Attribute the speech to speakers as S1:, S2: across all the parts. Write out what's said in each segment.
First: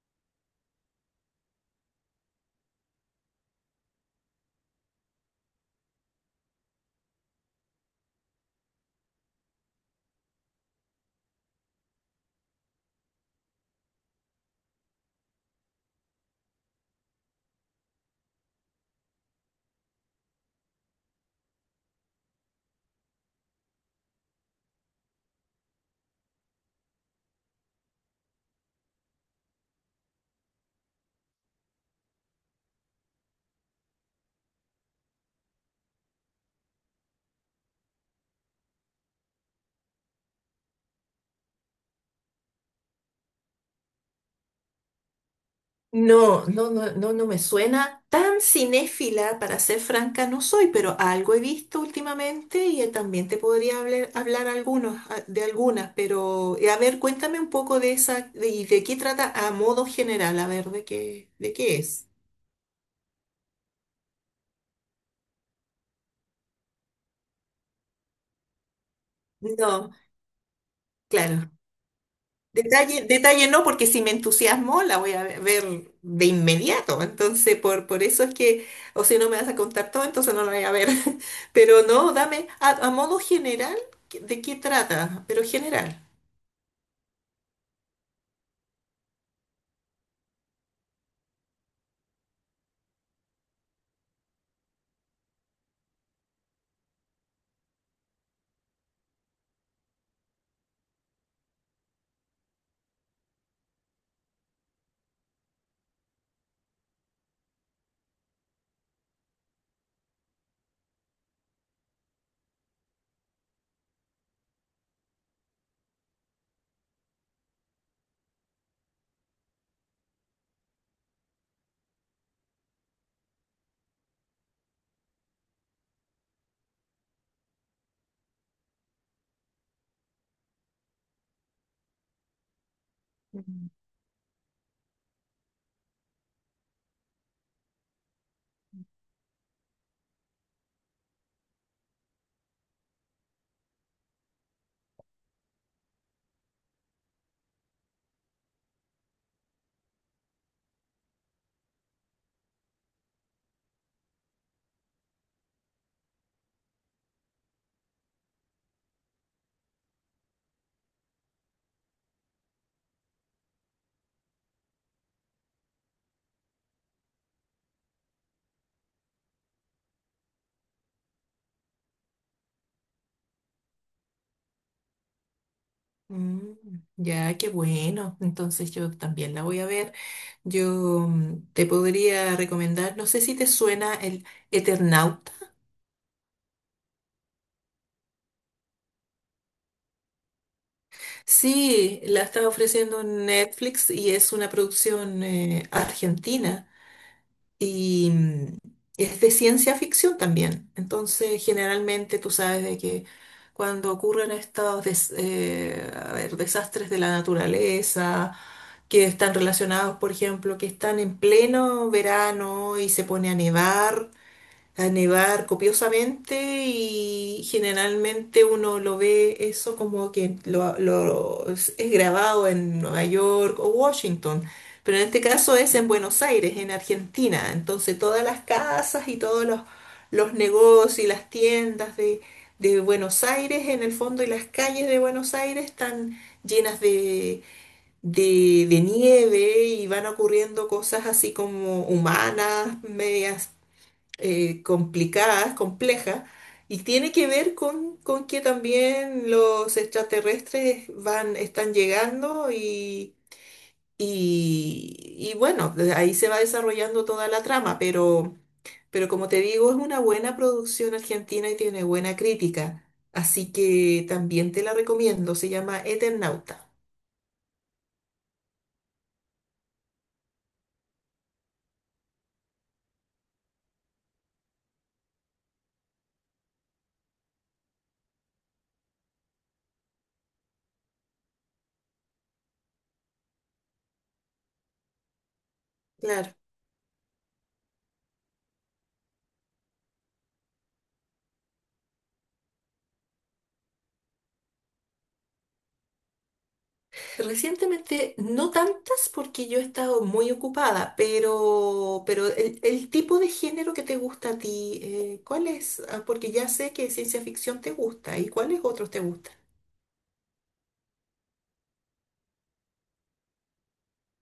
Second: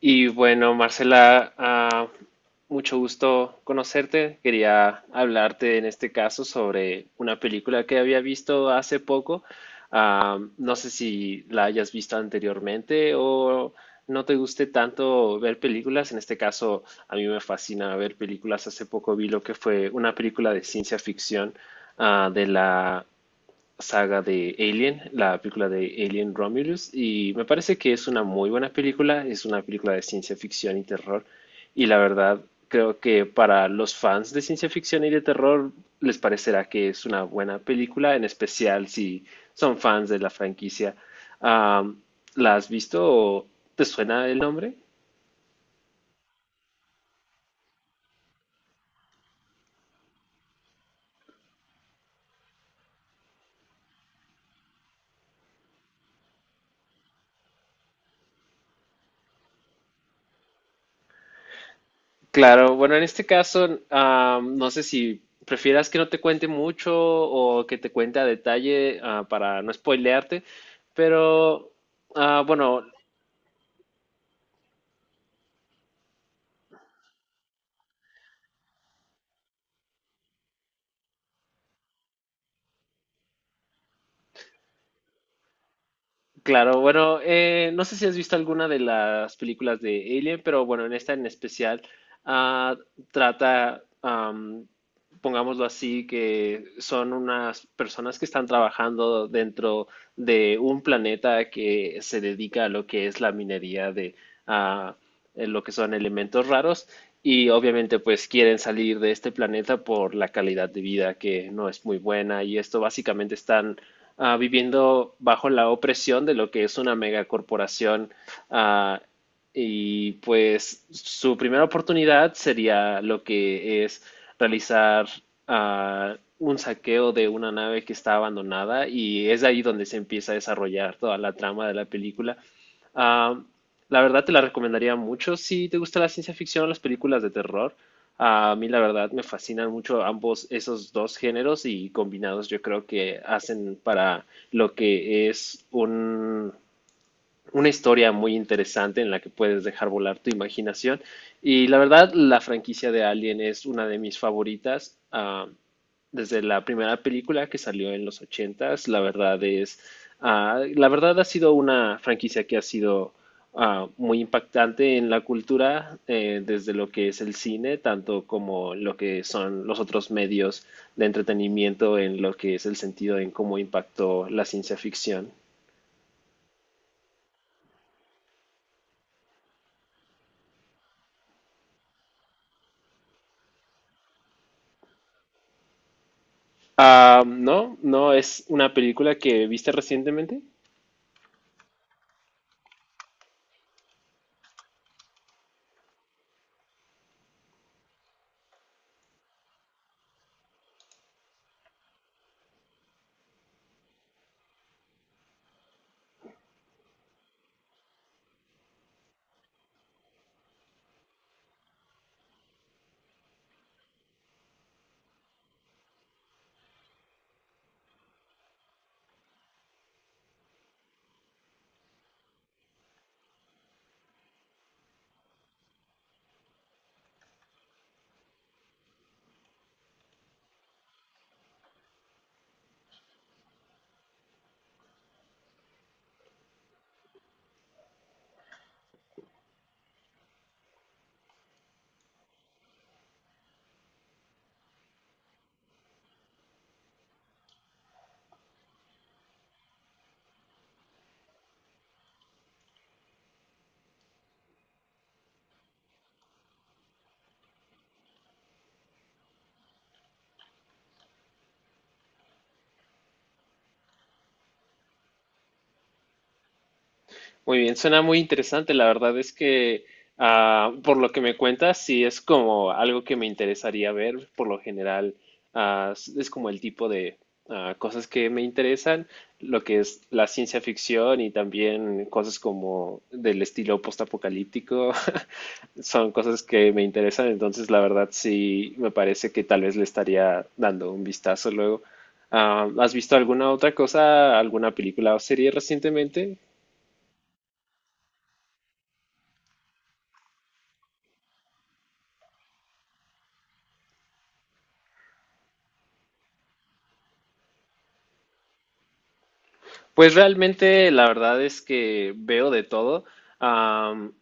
S1: Y bueno, Marcela, mucho gusto conocerte. Quería hablarte en este caso sobre una película que había visto hace poco. No sé si la hayas visto anteriormente o no te guste tanto ver películas. En este caso, a mí me fascina ver películas. Hace poco vi lo que fue una película de ciencia ficción de la saga de Alien, la película de Alien Romulus, y me parece que es una muy buena película, es una película de ciencia ficción y terror, y la verdad creo que para los fans de ciencia ficción y de terror les parecerá que es una buena película, en especial si son fans de la franquicia. Am, ¿La has visto o te suena el nombre?
S2: No, no, no, no, no me suena tan cinéfila, para ser franca, no soy, pero algo he visto últimamente y también te podría hablar, de algunas, pero a ver, cuéntame un poco de esa, y de qué trata a modo general, a ver, de qué es.
S1: Claro, bueno, en este caso, no sé si prefieras que no te cuente mucho o que te cuente a detalle para no
S2: No,
S1: spoilearte,
S2: claro.
S1: pero bueno,
S2: Detalle, detalle no, porque si me entusiasmo la voy a ver de inmediato. Entonces, por eso es que, o si no me vas a contar todo, entonces no la voy a ver. Pero no, dame, a modo general, ¿de qué trata? Pero general.
S1: claro, bueno, no sé si has visto alguna de las películas de Alien, pero bueno, en esta en especial ah, trata, pongámoslo así, que son unas personas que están trabajando dentro de un planeta que se dedica a lo que es la minería de ah, lo que son elementos raros y obviamente pues quieren salir de este planeta por la calidad de vida que no es muy buena y esto básicamente están viviendo bajo la opresión de lo que es una megacorporación. ah, y pues su primera oportunidad sería lo que es realizar un saqueo de una nave que está abandonada y es ahí donde se empieza a desarrollar toda la trama de la película. Ah, la verdad te la recomendaría mucho si te gusta la ciencia ficción o las películas de terror. A mí la verdad me fascinan mucho ambos esos dos géneros y combinados yo creo que hacen para lo que es un una historia muy interesante en la que puedes dejar volar tu imaginación. Y la verdad, la franquicia de Alien es una de mis favoritas. Desde la primera película que salió en los ochentas, la verdad es, la verdad ha sido una franquicia que ha sido muy impactante en la cultura, desde lo que es el cine, tanto como lo que son los otros medios de entretenimiento, en lo que es el sentido en cómo impactó la ciencia ficción.
S2: Mm, ya, qué bueno. Entonces yo también la voy a ver. Yo te podría recomendar, no sé si te suena el Eternauta.
S1: Ah, no, no, es una película que viste recientemente.
S2: Sí, la está ofreciendo Netflix y es una producción argentina. Y es de ciencia ficción también. Entonces, generalmente tú sabes de que cuando ocurren a ver, desastres de la naturaleza, que están relacionados, por ejemplo, que están en pleno verano y se pone a nevar copiosamente y generalmente uno lo ve eso como que es grabado en Nueva York o Washington, pero en este caso es en Buenos Aires, en Argentina. Entonces todas las casas y los negocios y las tiendas de Buenos Aires en el fondo y las calles de Buenos Aires están llenas de nieve y van ocurriendo cosas así como humanas, medias complicadas, complejas, y tiene que ver con que también los extraterrestres van, están llegando y bueno, de ahí se va desarrollando toda la trama, pero como te digo, es una buena producción argentina y tiene buena crítica, así que también te la recomiendo, se llama Eternauta.
S1: Muy bien, suena muy interesante. La verdad es que, por lo que me cuentas, sí es como algo que me interesaría ver. Por lo general, es como el tipo de cosas que me interesan, lo que es la ciencia ficción y también cosas como del estilo postapocalíptico. Son
S2: Claro.
S1: cosas que me interesan, entonces la verdad sí me parece que tal vez le estaría dando un vistazo luego. ¿Has visto alguna otra cosa, alguna película o serie recientemente?
S2: Recientemente, no tantas porque yo he estado muy ocupada, pero el tipo de género que te gusta a ti, ¿cuál es? Ah, porque ya sé que ciencia ficción te gusta, ¿y cuáles otros te gustan?
S1: Pues realmente la verdad es que veo de todo. Am,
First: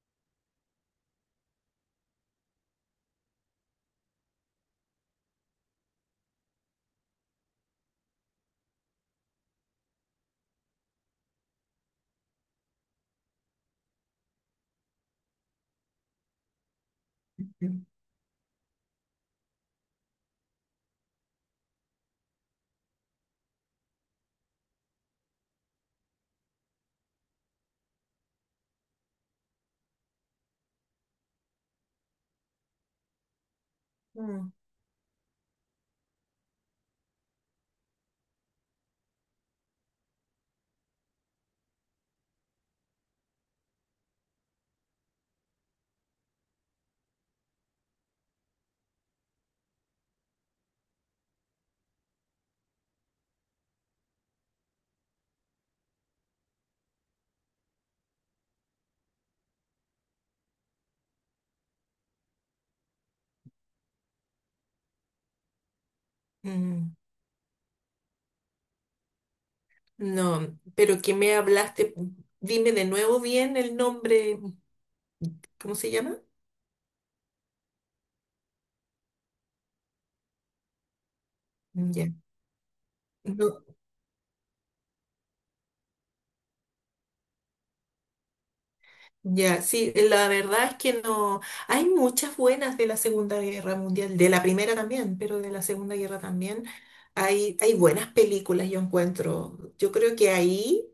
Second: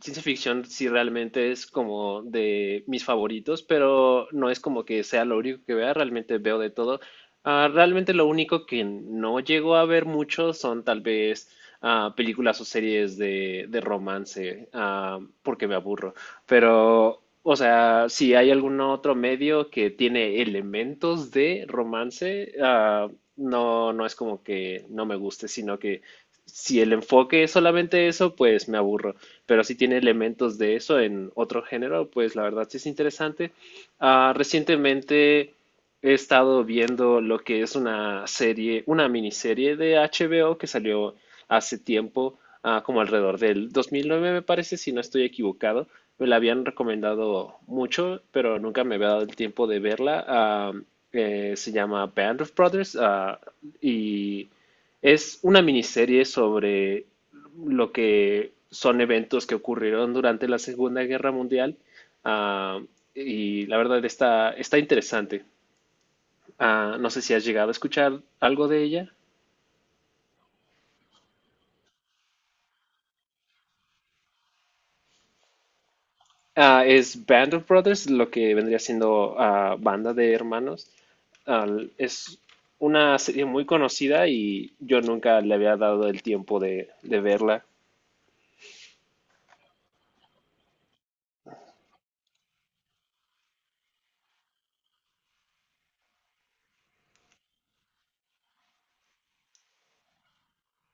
S1: Ciencia ficción sí realmente es como de mis favoritos, pero no es como que sea lo único que vea, realmente veo de todo. Realmente lo único que no llego a ver mucho son tal vez películas o series de romance, porque me aburro. Pero, o sea, si hay algún otro medio que tiene elementos de romance, no, no es como que no me guste, sino que si el enfoque es solamente eso, pues me aburro, pero sí tiene elementos de eso en otro género, pues la verdad sí es interesante.
S2: Mm.
S1: Recientemente he estado viendo lo que es una serie, una miniserie de HBO que salió hace tiempo, como alrededor del 2009 me parece, si no estoy equivocado. Me la habían recomendado mucho, pero nunca me había dado el tiempo de verla. Se llama Band of Brothers, y es una miniserie sobre lo que son eventos que ocurrieron durante la Segunda Guerra Mundial. Ah, y la verdad está interesante.
S2: Mm.
S1: No sé si has llegado a escuchar algo de ella.
S2: No, pero que me hablaste, dime de nuevo bien el nombre, ¿cómo se llama?
S1: Ah, es Band of Brothers, lo que vendría siendo Banda de Hermanos. Ah,
S2: Ya.
S1: es una serie
S2: No,
S1: muy conocida y yo nunca le había dado el tiempo de verla.
S2: ya, sí, la verdad es que no. Hay muchas buenas de la Segunda Guerra Mundial, de la primera también, pero de la Segunda Guerra también. Hay buenas películas, yo encuentro. Yo creo que ahí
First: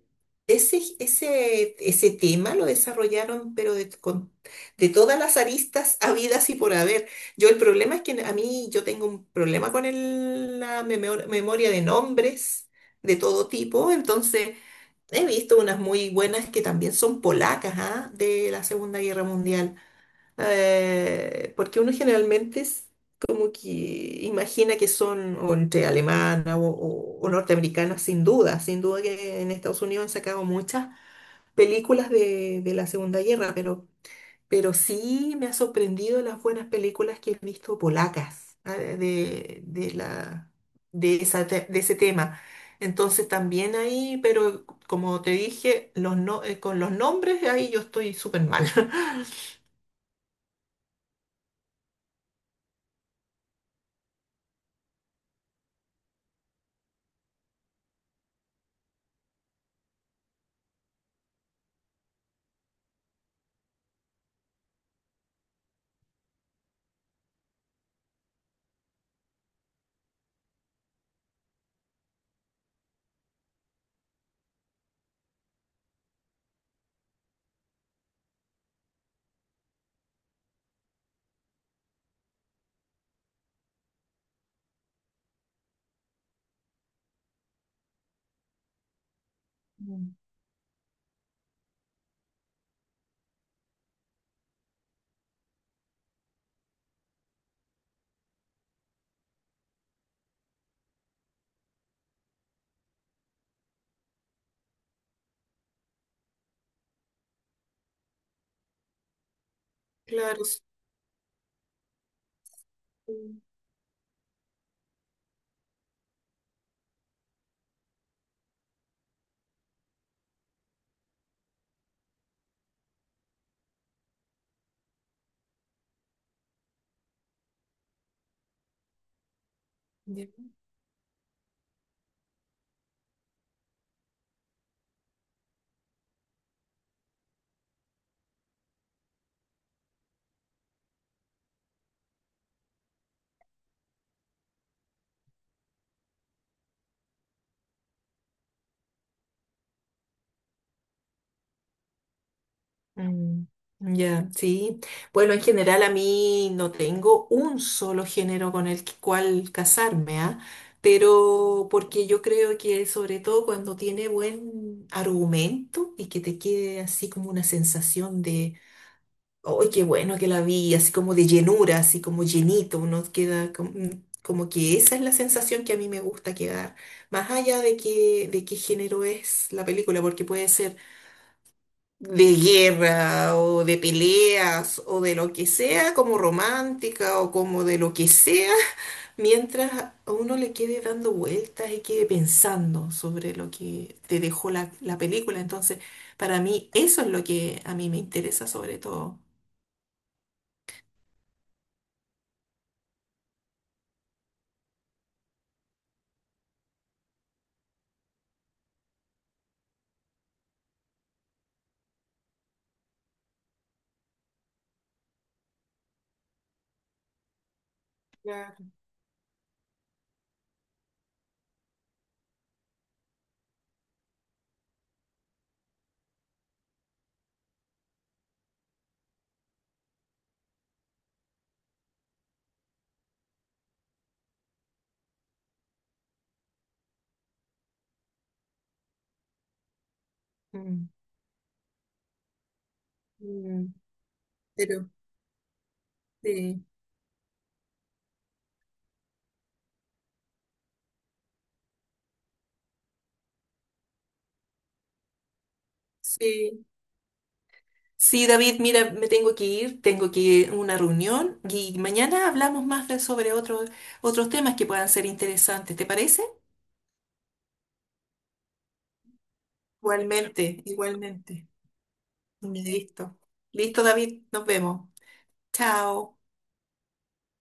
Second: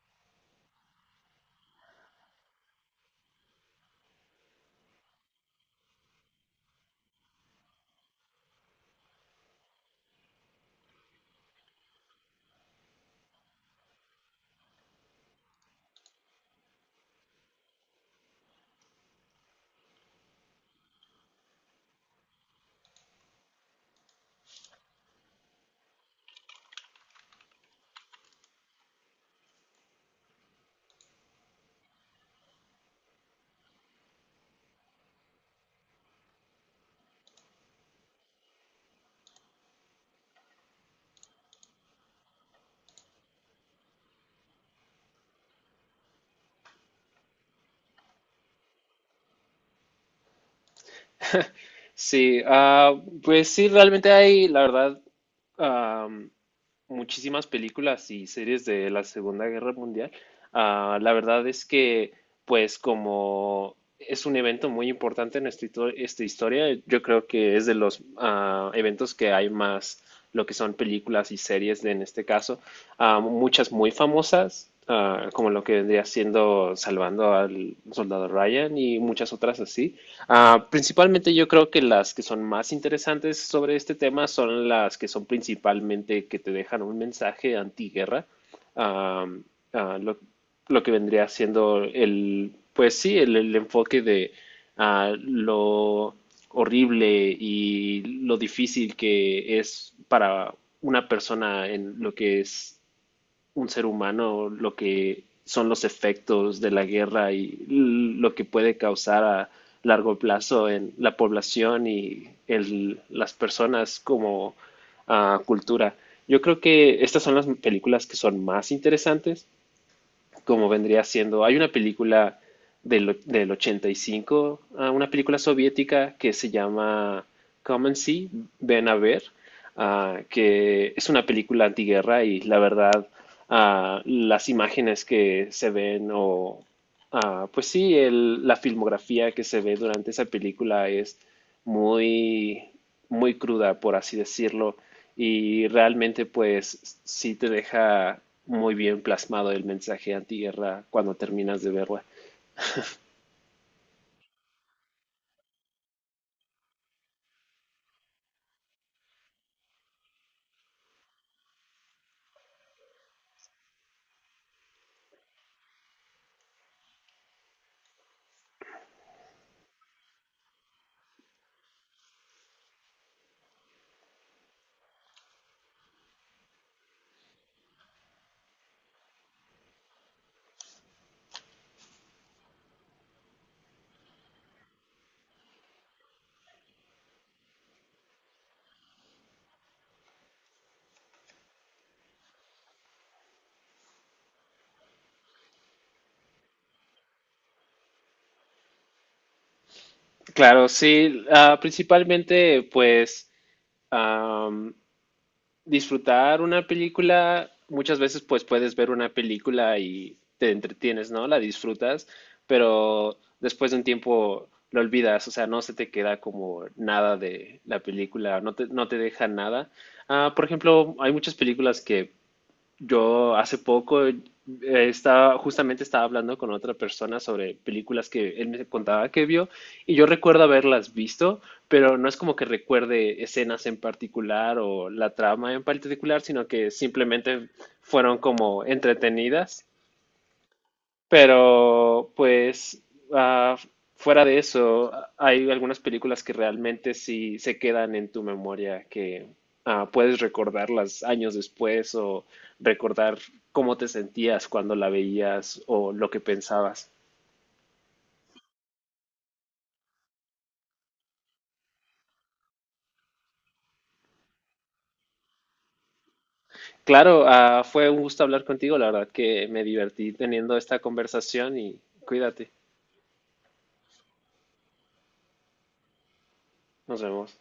S2: ese tema lo desarrollaron, pero de todas las aristas habidas y por haber. Yo el problema es que a mí yo tengo un problema con memoria de nombres de todo tipo, entonces. He visto unas muy buenas que también son polacas, ¿ah? De la Segunda Guerra Mundial. Porque uno generalmente es como que imagina que son o entre alemana o norteamericana, sin duda. Sin duda que en Estados Unidos han sacado muchas películas de la Segunda Guerra, pero sí me ha sorprendido las buenas películas que he visto polacas esa de ese tema. Entonces también ahí, pero como te dije, los no- con los nombres ahí yo estoy súper mal.
S1: Sí, pues sí, realmente hay, la verdad, am, muchísimas películas y series de la Segunda Guerra Mundial. La verdad es que, pues como es un evento muy importante en esta, esta historia, yo creo que es de los eventos que hay más, lo que son películas y series de- en este caso, muchas muy famosas, como lo que vendría siendo Salvando al Soldado Ryan y muchas otras así. Principalmente yo creo que las que son más interesantes sobre este tema son las que son principalmente que te dejan un mensaje antiguerra, ah, ah,
S2: Mm.
S1: lo, lo que vendría siendo pues sí, el enfoque de lo horrible y lo difícil que es para una persona en lo que es un ser humano lo que son los efectos de la guerra y lo que puede causar a largo
S2: Claro.
S1: plazo en la población y el, las
S2: Sí.
S1: personas como cultura. Yo creo que estas son las películas que son más interesantes como vendría siendo, hay una película del 85, una película soviética que se llama Come and See, Ven a ver, que es una película antiguerra y la verdad las imágenes que se ven o pues sí, la filmografía que se ve durante esa película es muy, muy cruda, por así decirlo, y realmente pues sí te deja muy bien plasmado el mensaje antiguerra cuando terminas de verla.
S2: Mm, ya, sí. Bueno, en general a mí no tengo un solo género con cual casarme, ¿ah? Pero porque yo creo que sobre todo cuando tiene buen argumento y que te quede así como una sensación de, ¡ay, qué bueno que la vi! Así como de llenura, así como llenito, uno queda como, que esa es la sensación que a mí me gusta quedar, más allá de que, de qué género es la película, porque puede ser de guerra o de peleas o de lo que sea, como romántica o como de lo que sea, mientras a uno le quede dando vueltas y quede pensando sobre lo que te dejó la película. Entonces, para mí, eso es lo que a mí me interesa sobre todo.
S1: Claro, sí, principalmente pues am, disfrutar una película, muchas veces pues puedes ver una película y te entretienes, ¿no? La disfrutas, pero después de un tiempo lo olvidas, o sea, no se te queda como nada de la película, no te,
S2: Claro.
S1: no te deja nada. Por ejemplo, hay muchas películas que yo hace poco justamente estaba hablando con otra persona sobre películas que él me contaba que vio y yo recuerdo haberlas visto, pero no es como que recuerde escenas en particular o la trama en particular, sino que simplemente fueron como entretenidas,
S2: Mm,
S1: pero, pues, ah,
S2: mm,
S1: fuera de
S2: pero
S1: eso, hay algunas películas que
S2: sí,
S1: realmente sí se quedan en tu memoria, que puedes recordarlas años después o recordar cómo te sentías cuando la veías o lo que
S2: sí.
S1: pensabas.
S2: Sí, David, mira, me tengo que ir a una reunión y mañana hablamos sobre otros temas que puedan ser interesantes, ¿te parece?
S1: Claro, fue un gusto hablar contigo, la verdad que me divertí teniendo
S2: Igualmente,
S1: esta
S2: igualmente.
S1: conversación y cuídate,
S2: Listo. Listo, David, nos vemos. Chao.
S1: nos vemos.